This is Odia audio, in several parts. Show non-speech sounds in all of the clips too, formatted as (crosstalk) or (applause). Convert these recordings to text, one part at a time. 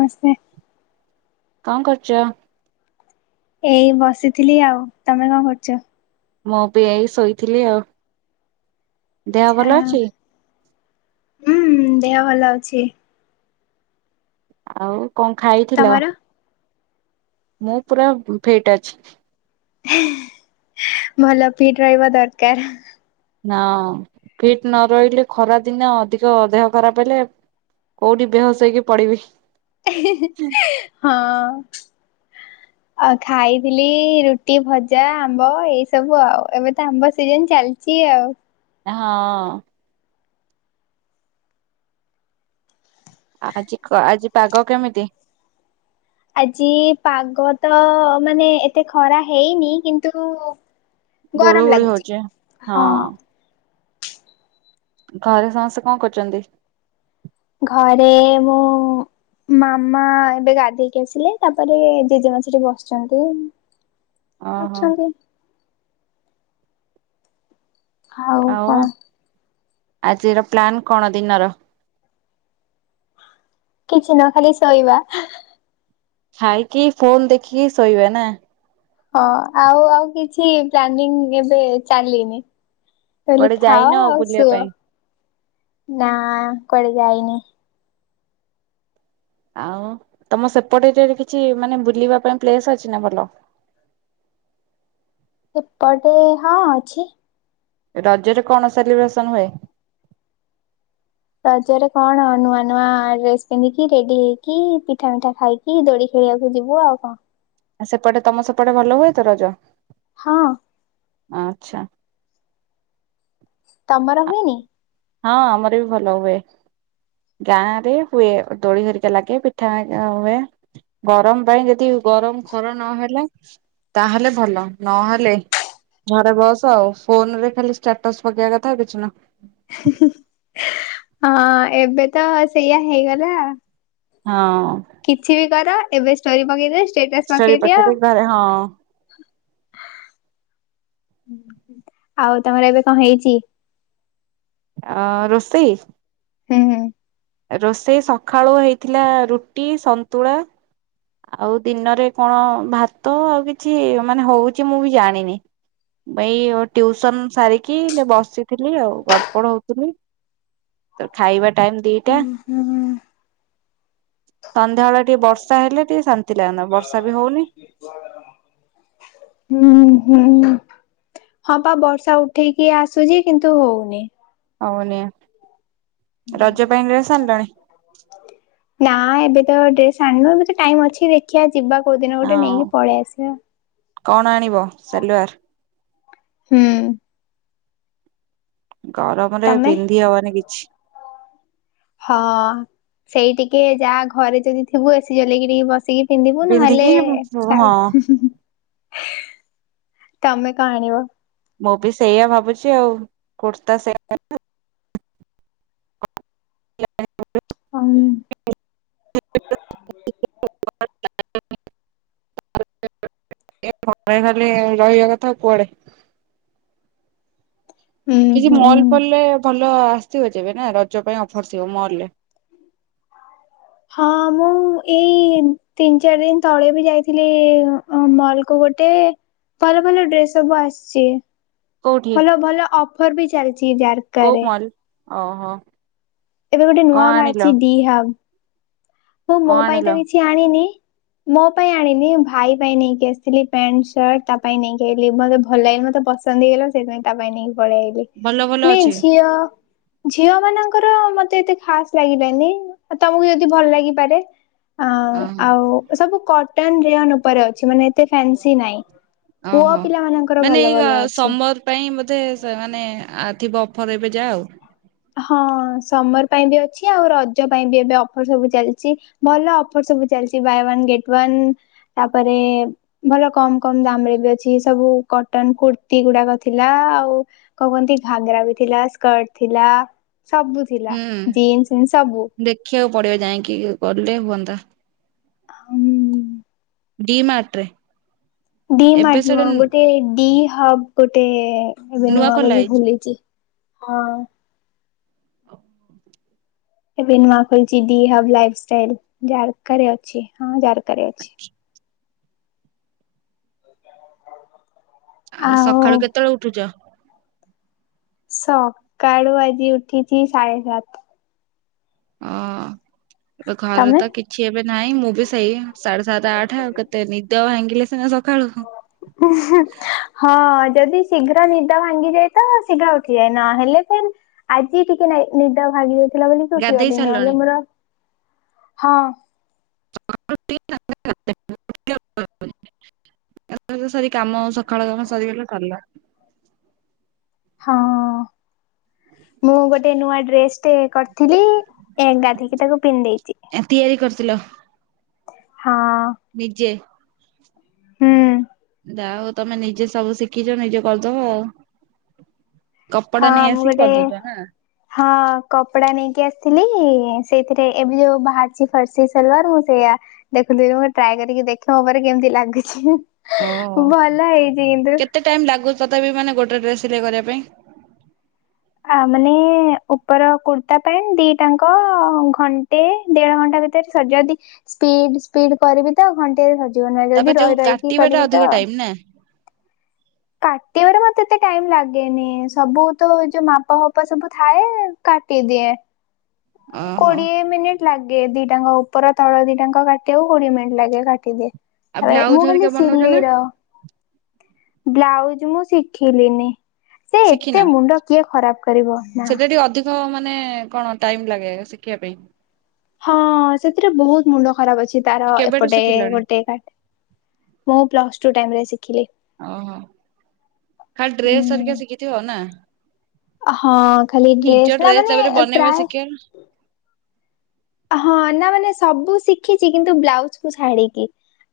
ବସ୍ପେ। କଣ କରୁଚ? ଏଇ ବସିଥିଲି ଆଉ ତମେ କଣ କରୁଚ? ମୁଁ ବି ଏଇ ଶୋଇଥିଲି ଆଉ। ଦେହ ଭଲ ଥାଉ ଅଛି? ହୁଁ ଦେହ ଭଲ ଅଛି। ଆଉ କଣ ଖାଇଥିଲ? ତମର? ମୁଁ ପୁରା ଫିଟ୍ ଅଛି। ଏଁ ଭଲ ଫିଟ୍ ରହିବ ଦରକାର। ନାଁହଁ ଫିଟ ନ ରହିଲେ ଖରାଦିନ ଅଧିକ ଦେହ ଖରାପ ହେଲେ କୋଉଠିଁ ବେହୋସୋ ହେକି ପଡିବି। ହିଁ ହିଁ ହଁ। (inaudible) ଆଉ ଖାଇଥିଲି ରୁଟି ଭଜା ଆମ୍ବ ଏଇ ସବୁ ଆଉ ଏବେ ତ ଆମ୍ବ ସିଜିନି ଚାଲିଚି। ଚି ଆଉ। ହଁ ଅଁ। ଆଜିକ ଆଜି ପାଗ କେମିତି? ଆଜି ପାଗ ତ ମାନେ ଏତେ ଖରା ହେଇନି କିନ୍ତୁ ଗୁଳୁ ଗରମ ଗୁଳି ଲାଗୁଚି ହଉଛି। ହଁ। ଘରେ ସମସ୍ତେ କଣ କରୁଚନ୍ତି? ଘରେ ମୁଁ ମାମା ଏବେ ଗାଧେଇକି ଆସିଲେ ତାପରେ ଜେଜେମା ସେଠି ବସିଚନ୍ତି। ଓହୋ ଅଛନ୍ତି। ଆଉ କଣ? ଆଜିର ପ୍ଲାନ୍ କଣ ଦିନର? କିଛି ନା ଖାଲି ଶୋଇବା ହାଁ। ଖାଇକି ଫୋନ୍ ଦେଖିକି ଶୋଇବା ନାଁ? ହଁ ଆଉ ଆଉ କିଛି ପ୍ଲାନିଂଙ୍ଗି ଏବେ ଚାଲିନି। ଖାଲି କୁଆଡେ ଖାଅ ଯାଇନ ଆଉ ବୁଲିବା ଶୁଅ ପାଇଁ? ନାଁ କୁଆଡେ ଯାଇନି। ଆଉଁ ତମ ସେପଟେ ଏରିଆରେ କିଛି ମାନେ ବୁଲିବା ପାଇଁ ପ୍ଲେସ୍ ଅଛି ନାଁ ଭଲ? ଏପଟେ ହଁ ଅଛି। ରଜରେ କଣ ସେଲିବ୍ରେସନ୍ ହୁଏ? ରଜରେ କଣ ନୂଆ ନୂଆ ଡ୍ରେସ ପିନ୍ଧିକି ରେଡି ହେଇକି ପିଠା ମିଠା ଖାଇକି କି ଦୋଳି ଖେଳିବାକୁ ଯିବୁ ଆଉ କଣ। ଆଉ ସେପଟେ ତମ ସେପଟେ ଭଲ ହୁଏ ତ ରଜ। ହଁ। ଆଚ୍ଛା। ତମର ହୁଏନି? ହଁ ଆମର ବି ଭଲ ହୁଏ। ଗାଁ ରେ ହୁଏ ଦୋଳି ହେରିକା ଲାଗେ ପିଠା ହୁଏ। ଗରମ ପାଇଁ ଯଦି ଗରମ ଖର ନହେଲେ ତାହେଲେ ଭଲ ନହେଲେ ଘରେ ବସ ଆଉ ଫୋନ ରେ ଖାଲି ଷ୍ଟାଟସ୍ ପକେଇବା କଥା କିଛି ନା ହଁ ଏବେ ତ ସେଇଆ ହେଇଗଲା। ହଁ। କିଛି ବି କର ଏବେ ଷ୍ଟୋରି ପକେଇଦିଅ ଷ୍ଟେଟସ ଷ୍ଟୋରି ପକେଇଦିଅ। ପକେଇଦେଇ ଘରେ ହଁ ଆଉ ତମର ଏବେ କଣ ହେଇଛି? ଅ ରୋଷେଇ ହୁଁ-ହୁଁ। ରୋଷେଇ ସକାଳୁ ହେଇଥିଲା ରୁଟି ସନ୍ତୁଳା। ଆଉ ଦିନରେ କଣ ଭାତ ଆଉ କିଛି ମାନେ ହଉଛି ମୁଁ ବି ଜାଣିନି। ଭାଇ ଟିଉସନ ସାରିକି ବସିଥିଲି ଆଉ ଗଡ଼ପଡ଼ ହଉଥିଲି। ତ ଖାଇବା ଟାଇମ ଦିଟା ହୁଁ ହୁଁ ସନ୍ଧ୍ୟାବେଳ ଟିକେ ବର୍ଷା ହେଲେ ଟିକେ ଶାନ୍ତି ଲାଗନ୍ତା ବର୍ଷା ବି ହଉନି। ହୁଁ-ହୁଁ। ହଁ ବା ବର୍ଷା ଉଠେଇକି ଆସୁଛି କିନ୍ତୁ ହଉନି। ହଉନି ରଜ ପାଇଁ ଡ୍ରେସ ଆଣିଲଣି। ନା ଏବେ ତ ଡ୍ରେସ ଆଣନୁ ଏବେ ତ ଟାଇମ ଅଛି ଦେଖିବା ଯିବା କୋଉ ଦିନ ଗୋଟେ ହଁ ନେଇକି ପଳେଇ ଆସିବା। କଣ ଆଣିବ ସାଲୱାର। ହୁଁ। ଗରମରେ ତମେ ପିନ୍ଧି ହବନି କିଛି। ହଁ ସେଇ ଟିକେ ଯାହା ଘରେ ଯଦି ଥିବୁ ଏସି ଚଲେଇକି ଟିକେ ବସିକି ପିନ୍ଧିବୁ ନହଲେ ପିନ୍ଧିକି ହଁ ଛାଡ଼। ତମେ କଣ ଆଣିବ? ମୁଁ ବି ସେଇଆ ଭାବୁଛି ଆଉ କୁର୍ତ୍ତା ସେ ହଁ। (unintelligible) ଖଳିକରହିବା କଥା ଆଉ କୁଆଡେ ହୁଁ କିଛି ହୁଁ ମଲ ଫଲରେ ଭଲ ଆସିଥିବ ଯେବେ ନା ରଜ ପାଇଁ ଅଫର ଥିବ ମଲ ରେ। ହଁ ମୁଁ ଏଇ ତିନି ଚାରି ଦିନ ତଳେ ବି ଯାଇଥିଲି। ମଲ କୁ ଗୋଟେ ଭଲ ଭଲ ଡ୍ରେସ୍ ସବୁ ଆସିଛି। କୋଉଠି ଭଲ ଭଲ ଅଫର ବି ଚାଲିଛି ଯାହାର କଉ ମଲ ଓହୋ। ଏବେ ଗୋଟେ କଣ ନୂଆ ଆଣିଲ ବାହାରଛି ଡି ହାବ। ମୁଁ ମୋ କଣ ପାଇଁ ଆଣିଲ? ତ କିଛି ଆଣିନି। ମୋ ପାଇଁ ଆଣିନି ଭାଇ ପାଇଁ ନେଇକି ଆସିଥିଲି ପ୍ୟାଣ୍ଟ ସାର୍ଟ ତା ପାଇଁ ନେଇକି ଆଇଲି ମତେ ଭଲ ଲାଗେ ମତେ ପସ ପସନ୍ଦ ହେଇଗଲା ସେଥିପାଇଁ ତା ପାଇଁ ନେଇକି ପଳେଇ ଆଇଲି ଭଲ ଭଲ ମାନେ ଅଛି ଝିଅ ଝିଅ ମାନଙ୍କର ମତେ ଏତେ ଖାସ ଲାଗିଲନି ଆଉ ତମକୁ ଯଦି ଭଲ ଲାଗିପାରେ। ଓହୋ ଆଉ ସବୁ କଟନ ରେଅନ ଉପରେ ଅଛି ମାନେ ଏତେ ଫ୍ୟାନସି ନାଇଁ। ପୁଅ ଓହୋ। ପିଲା ମାନଙ୍କର ମାନେ ଭଲ ଏଇ ଭଲ ଅଛି। ସମର ପାଇଁ ବୋଧେ ସେମାନେ ଥିବ ଅଫର ଏବେ ଯା ଆ ହଁ ସମର ପାଇଁ ବି ଅଛି ଆଉ ରଜ ପାଇଁ ବି ଏବେ ଅଫର ସବୁ ଚାଲିଛି। ଭଲ ଅପର ସବୁ ଚାଲିଛି ବାଇ ଅନ ଗେଟ ଅନ ତାପରେ ଭଲ କମ କମ ଦାମ ରେ ବି ଅଛି ସବୁ କଟନ କୁର୍ତି ଗୁଡାକ ଥିଲା ଆଉ କଣ କୁହନ୍ତି ଘାଗରା ବି ଥିଲା ସ୍କର୍ଟ ଥିଲା ସବୁ ଥିଲା ହୁଁ ଜିନ୍ସ ଫିନ୍ସ ସବୁ। ଦେଖିବାକୁ ପଡିବ ଯାଇକି ଗଲେ ହୁଅନ୍ତା। ହମ୍। ଡି ମାଟରେ। ଡି ମାଟ ନୁହଁ ଗୋଟେ ଡି ହବ ଗୋଟେ ଏବେ ନୂଆ ନୂଆଁ ଖୋଲା ବୋଲି ହେଇଛି ଖୋଲିଚି। ହଁ। ଏବେ ନୂଆ ଖୋଲଛି ଡି ହବ ଲାଇପ ଷ୍ଟାଇଲ ଜାରକାରେ ଅଛି ହଁ ଜାରକାରେ ଅଛି। (inaudible) ଆଉ ସକାଳୁ କେତେବେଳେ ଉଠୁଛ? ସକାଳୁ ଆଜି ଉଠିଛି ସାଢେ ସାତ। ଓ ଘରେ ତମେ? ତ କିଛି ଏବେ ନାହିଁ ମୁଁ ବି ସେଇ ସାଢେ ସାତ ଆଠ ଆଉ କେ ତେ ନିଦ ଭାଙ୍ଗିଲେ ସିନା ସକାଳୁ ହଁ ଯଦି ଶୀଘ୍ର ନିଦ ଭାଙ୍ଗିଯାଏ ତ ଶୀଘ୍ର ଉଠିଯାଏ ନ ହେଲେ ଫେର ଆଜି ଟିକେ ନାଇଁ ନିଦ ଭାଗି ଯାଇଥିଲା ବୋଲିିକ ଗାଧେଇ ଉଠିଗଲି ସାରିଲଣି? ନହେଲେ ମୋର ହଁ। (unintelligible) (unintelligible) ସରି କାମ ସକାଳ କାମ ସରିଗଲେ ସରଲା ହଁ ମୁଁ ଗୋଟେ ନୂଆ ଡ୍ରେସ ଟ କରିଥିଲି ଏ ଗାଧଇକି ତାକୁ ପିନ୍ଧ ଦେଇେଛି। ଏ ତିଆରି କରିଥିଲ? ହଁ। ନିଜେ? ହୁଁ। ଯା ହଉ ତମେ ନିଜେ ସବୁ ଶିଖିଛ ନିଜେ କରିଦବ ଆଉ। କପଦା ହଁ ନେଇ ମୁଁ ଆସି ଗୋଟେ କରଦଉଛ ନା? ହଁ କପଡା ନେଇକି ଆସିଥିଲି ସେଇଥିରେ ଏବେ ଯୋଉ ବାହାରିଛି ଫର୍ସି ସଲୱାର ମୁଁ ସେଇଆ ଦେଖୁୁଥିଲି ଟ୍ରାଏ କରିକି ଦେଖେ ମୋ ଉପରେ କେମିତି ଲାଗୁଛି ଭଲ ହେଇଛି କିନ୍ତୁ। ଟାଇମ୍ ଲାଗୁ ତଥାପି ମାନେ ଗୋଟିଏ ଡ୍ରେସ୍ ସିଲେଇା କରିବା ପାଇଁ? ଆ ମାନେ ଉପର କୁର୍ତ୍ତା ପ୍ୟାଣ୍ଟ ଦିଟାଙ୍କ ଘଣ୍ଟେ ଦେଢ ଘଣ୍ଟା ଭିତରେ ସର୍ଜୀବ ଯଦି ସ୍ପିଡ ସ୍ପିଡ କରିବି ତ ଘଣ୍ଟରେ ସଜିବ ନାହଁ ଯଦି ତାପରେ ଯୋଉ ରହି ରହିକି କାଟିବା ଟା କରିବି ଅଧିକ ତ ଟାଇମ ନା କାଟିବାରେ ମତେ ଏତେ ଟାଇମ ଲାଗେନି ସବୁ ତ ଯୋଉ ମାପ ଫାପ ସବୁ ଥାଏ କାଟି ଦିଆ ଓହୋ କୋଡ଼ିଏ ମିନିଟ ଲାଗ ଦିଏ ଦିଟାଙ୍କ ଉପର ତଳ ଦିଟାଙ୍କ କାଟିବାକୁ କୋଡିଏ ମିନିଟ ଲାଗେ କାଟିଦିଏ। ଆଉ ଥାଏ ବ୍ଲାଉଜ ମୁଁ ହରିକା ଖାଲି ବନଉଛ ସିଲେଇ ନା? ର ବ୍ଲାଉଜ ମୁଁ ଶିଖିଲିନି ସେ ଶିଖିନ ଏତେ ମୁଣ୍ଡ କିଏ ଖରାପ କରିବ ନା। ଜୋ ମାନେ କଣ ଟାଇମ ଲାଗେ ଶିଖିବା ପାଇଁ? ହଁ ସେଥିରେ ବହୁତ ମୁଣ୍ଡ ଖରାପ ଅଛି ତାର କେବେଠୁ ଏପଟେ ଶିଖିଲଣି ଗୋଟେ କାଟ୍ ମୁଁ ପ୍ଲସ ଟୁ ଟାଇମରେ ଶିଖିଲି। ଓହୋ ଖାଲି ଡ୍ରେସ୍ ହରିକା ଶିଖିଥିବ ନା? ହଁ ଖାଲି ନିଜ ନା ଡ୍ରେସ ମାନେ ତାପରେ ବନେଇବା ପ୍ରାୟ ଶିଖିବ ନା। ହଁ ନା ମାନେ ସବୁ ଶିଖିଛି କିନ୍ତୁ ବ୍ଲାଉଜ କୁ ଛାଡିକି।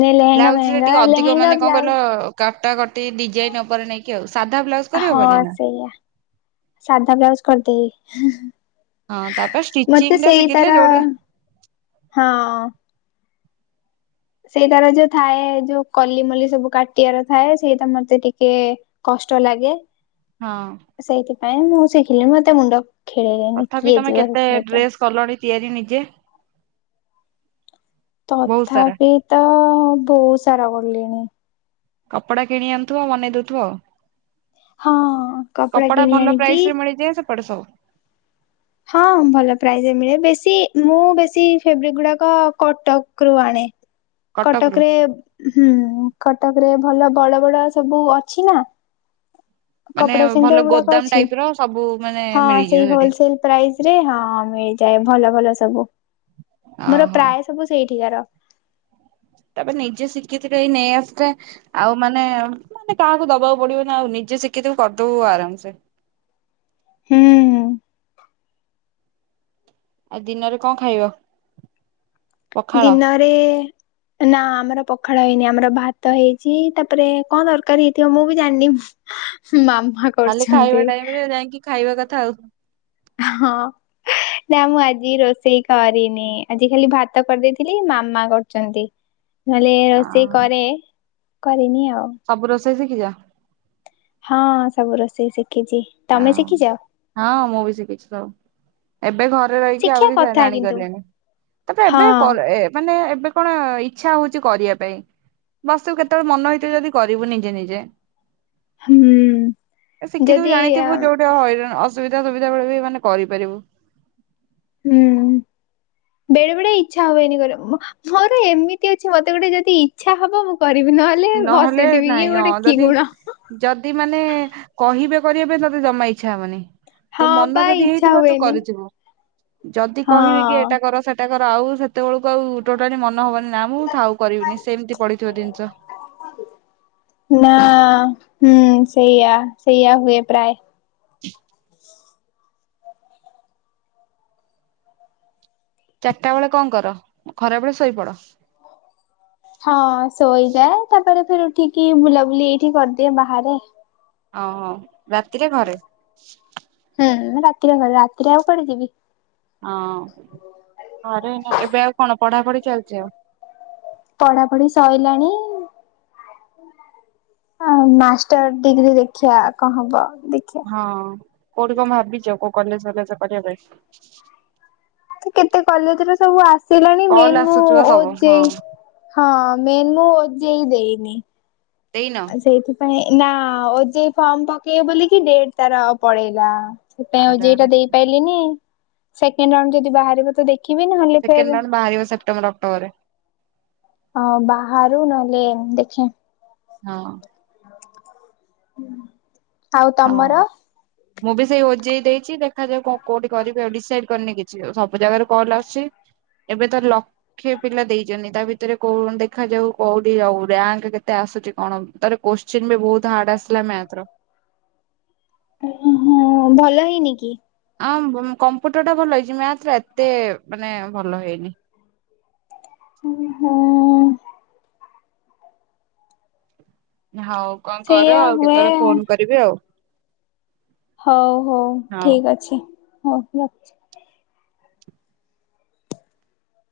ନେ ଲେହେଙ୍ଗା ମହେଙ୍ଗା ଲେହେଙ୍ଗା ବ୍ଲାଉଜ କଟାକଟି ଡିଜାଇନ ଉପରେ ନେଇକି ଆଉ ସାଧା ବ୍ଲାଉଜ ହଁ କରିହବନି ନା? ସେଇଆ ସାଧା ବ୍ଲାଉଜ କରିଦେଇବି ହଁ ତାପରେ ଷ୍ଟିଚିଙ୍ଗ୍ ଟା ଶିଖିଥିଲେ ଯୋଉଠି ହଁ। ସେଇଟାରେ ଯୋଉ ଥାଏ ଯୋଉ କଲିମଲି ସବୁ କାଟିବାର ଥାଏ ସେଇଟା ମତେ ଟିକେ କଷ୍ଟ ଲାଗେ। ହଁ। ସେଇଥିପାଇଁ ମୁଁ ଶିଖିଲି ମତେ ମୁଣ୍ଡ ଖେଳେଇଲେନି ତଥାପି କିଏ ତମେ ଯିବ କେତେ ସେଥିରେ ତ ଡ୍ରେସ୍ କଲଣି ତିଆରି ନିଜେ। ବହୁତ ସାରା ତଥାପି ତ ବହୁତ୍ ସାରା ଗଲେଣି। କପଡା କିଣି ଆଣୁଥିବ ଆଉ ବନେଇ ଦଉଥିବ ଆଉ। ହଁ କପଡା କିଣି ଭଲ ଆଣିକି ପ୍ରାଇସ ରେ ମିଳିଯାଏ ସେପଟେ ସବୁ। ହଁ ଭଲ ପ୍ରାଇଜରେ ମିଳେ ବେଶୀ ମୁଁ ବେଶୀ ଫେବ୍ରିକ୍ ଗୁଡାକ କଟକ ରୁ ଆଣେ। କଟକରୁ କଟକରେ ହୁଁ କଟକରେ ଭଲ ବଡ ବଡ ସବୁ ଅଛି ନା। ମାନେ କପଡା ଭଲ ସେଣ୍ଟର ଗୁଡାକ ଗୋଦାମ ଅଛି ଟାଇପ୍ ର ସବୁ ମାନେ ହଁ ମିଳିଯିବ ସେଇ ସେଠି ହୋଲସେଲ୍ ପ୍ରାଇଜିରେ ହଁ ମିଳିଯାଏ ଭଲ ଭଲ ସବୁ ମୋର ଓହୋ ପ୍ରାୟ ସବୁ ସେଇଠିକାର। ତାପରେ ନିଜେ ଶିଖିଥିଲେ ଏଇ ନେଇ ଆସେ। ଆଉ ମାନେ ମାନେ କାହାକୁ ଦବାକୁ ପଡିବ ନା ଆଉ ନିଜେ ଶିଖିିତକୁ କରିଦଉ ଆରାମସେ। ହୁଁ ହୁଁ। ଆଉ ଦିନରେ କଣ ଖାଇବ। ପଖାଳ ଦିନରେ ନା ଆମର ପଖାଳ ହେଇନି ଆମର ଭାତ ହେଇଛି ତାପରେ କଣ ତରକାରି ହେଇଥିବ ମୁଁ ବି ଜାଣିନି। ମାମା କ ଖାଲି ଖାଇବା ଟାଇମି ରେ ଯାଇକି ଖାଇବା କଥା ଆଉ। ହଁ। ନା ମୁଁ ଆଜି ରୋଷେଇ କରିନି ଆଜି ଖାଲି ଭାତ କରିଦେଇଥିଲି ମାମା କରୁଚନ୍ତି। ହ (unintelligible) ନହେଲେ ରୋଷେଇ କରେ କରିନି ଆଉ। ସବୁ ରୋଷେଇ ଶିଖିଛ। ହଁ ସବୁ ରୋଷେଇ ଶିଖିଛି। ଯା ତମେ ହୋଉ ଶିଖିଛ ହଁ ମୁଁ ବି ଶିଖିଛି ସବ୍। ଏବେ ଘରେ ରହିକି ଶିଖିବା ଆହୁରି ଜା କଥା କିନ୍ତୁ ଜାଣିଗଲେଣି ତାପରେ ହଁ ଏବେ କରେ ମାନେ ଏବେ କଣ ଇଚ୍ଛା ହଉଛି କରିବା ପାଇଁ ବସୁ କେତେବେଳେ ମନ ହେଇଥିବ ଯଦି କରିବୁ ନିଜେ ନିଜେ। ହୁଁ ଏ ଶିଖିଥିବୁ ଯଦି ଜାଣି ଏପଟେ ହଇରାଣ ଅସୁବିଧା ସୁବିଧା ବେଳେ ବି ମାନେ କରିପାରିବୁ। ହୁଁ ବେଳେ ବେଳେ ଇଛା ହୁଏନି କରିବାକୁ। ଥରେ ଏମିତିଆ ଝିଅ ମତେ ଗୋଟେ ଯଦି ଇଚ୍ଛା ହବ ମୁଁ କରିବି ନହଲେ ହେଲେ ନହେଲେ ବସିଥିବି ନାଇଁ ଇଏ ଗୋଟେ ହଁ କି ଯଦି ଗୁଣ। ଯଦି ମାନେ କହିବେ କରିବା ପାଇଁ ତତେ ଜମା ଇଚ୍ଛା ହବନି। ତୋ ହଁ ମନ ପା ଯଦି ଇଚ୍ଛା ହେଇଥିବା ତୁ ହୁଏନି କରିଥିବୁ। ଯଦି କହିବି କି ହଁ ଏଟା କର ସେଟା କର ଆଉ ସେତେବେଳକୁ ଆଉ ଟୋଟାଲି ମନ ହବନି। ନାଁ ମୁଁ ଥାଉ କରିବିନି ସେମିତି ପଡିଥିବ ଜିନିଷ। ନାଁ ହୁଁ ସେଇଆା ସେଇଆ ହୁଏ ପ୍ରାୟ। ଚି। ଚାରିଟା ବେଳେ କଣ କର ଖରା ବେଳେ ଶୋଇପଡ। ହଁ ଶୋଇଯାଏ ତାପରେ ଫିରି ଉଠିକି ବୁଲାବୁଲି ଏଇଠି କରିଦିଏ ବାହାରେ। ଅ ହଁ ରାତିରେ ଘରେ? ହୁଁ ରାତିରେ ଘରେ ରାତିରେ ଆଉ କୁଆଡେ ଯିବି? ହଁ ଘରେ ନାଁ ଏବେ ଆଉ କଣ ପଢାପଢି ଚାଲିଛି ଆଉ? ପଢା ପଢି ସଇଲାଣି ଆଉ ମାଷ୍ଟର ଡିଗ୍ରୀ ଦେଖିବା କଣ ହବ ଦେଖିବା ହଁ କୋଉଠି କଣ ଭାବିଛ କୋଉ କଲେଜ ଫଲେଜ ପଢିବା ପାଇଁ? କେତେ କଲେଜରେ ସବୁ ଆସିଲାଣି କଲ ମେନ ମୁଁ ଆସୁଛି ବା ସବୁ ହଁ ଓଯେଇ ହଁ ମେନୁ ଓଯେଇ ଦେଇନି ଦେଇନ? ଆଉ ସେଇଥିପାଇଁ ନାଁ ଓଯେଇ ଫର୍ମ ପକେଇବୋଲିକି ଡେଟ ତାର ପଳେଇଲା ସେଥିପାଇଁ ଆରେ ଓଯେଇ ଆରେ ଦେଇପାରିଲିିନି ସେକେଣ୍ଡ ରାଉଣ୍ଡ ଯଦି ବାହାରିବ ତ ଦେଖିବି ନ ହେଲେ ସେକେଣ୍ଡ ରାଉଣ୍ଡ ବାହାରିବ ସେ୍ଟେବର ଅକ୍ଟୋବରରେ ହଁ ବାହାରୁ ନହେଲେ ଦେଖେ ହଁ। ଆଉ ହଉ। ତମର? (inaudible) ମୁଁ ବି ସେଇ ଓଜେଇ ଦେଇଛି ଦେଖାଯାଉ କଣ କୋଉଠି କରିବି ଆଉ ଡିସାଇଡ କରିନି କିଛି ଆଉ ସବୁ ଜାଗାରୁ କଲ ଆସୁଛି ଏବେ ତ ଲକ୍ଷେ ପିଲା ଦେଇଛନ୍ତି ତା ଭିତରେ କୋ ଦେଖାଯାଉ କୋଉଠି ଯଉ ରାଙ୍କ କେତେ ଆସୁଛି କଣ ତାର କୋଶ୍ଚିନ୍ ବି ବହୁତ ହାର୍ଡ ଆସିଲା ମାଥ ର ଓ ହଁ ଭଲ ହେଇନି କି? ଆଁ କମ୍ପୁଟର ଟା ଭଲ ହେଇଛି ମ୍ୟାଥ ଟା ଏତେ ମାନେ ଭଲ ହେଇନି। ହୁଁ ହୁଁ। ହଉ କଣ କର ସେଇଆ ଆଉ ହୁଏ। କେତେବେଳେ ଫୋନ କରିବି ଆଉ। ହଉ ହଉ ଠିକ ଅଛି ହଉ ରଖୁଛି।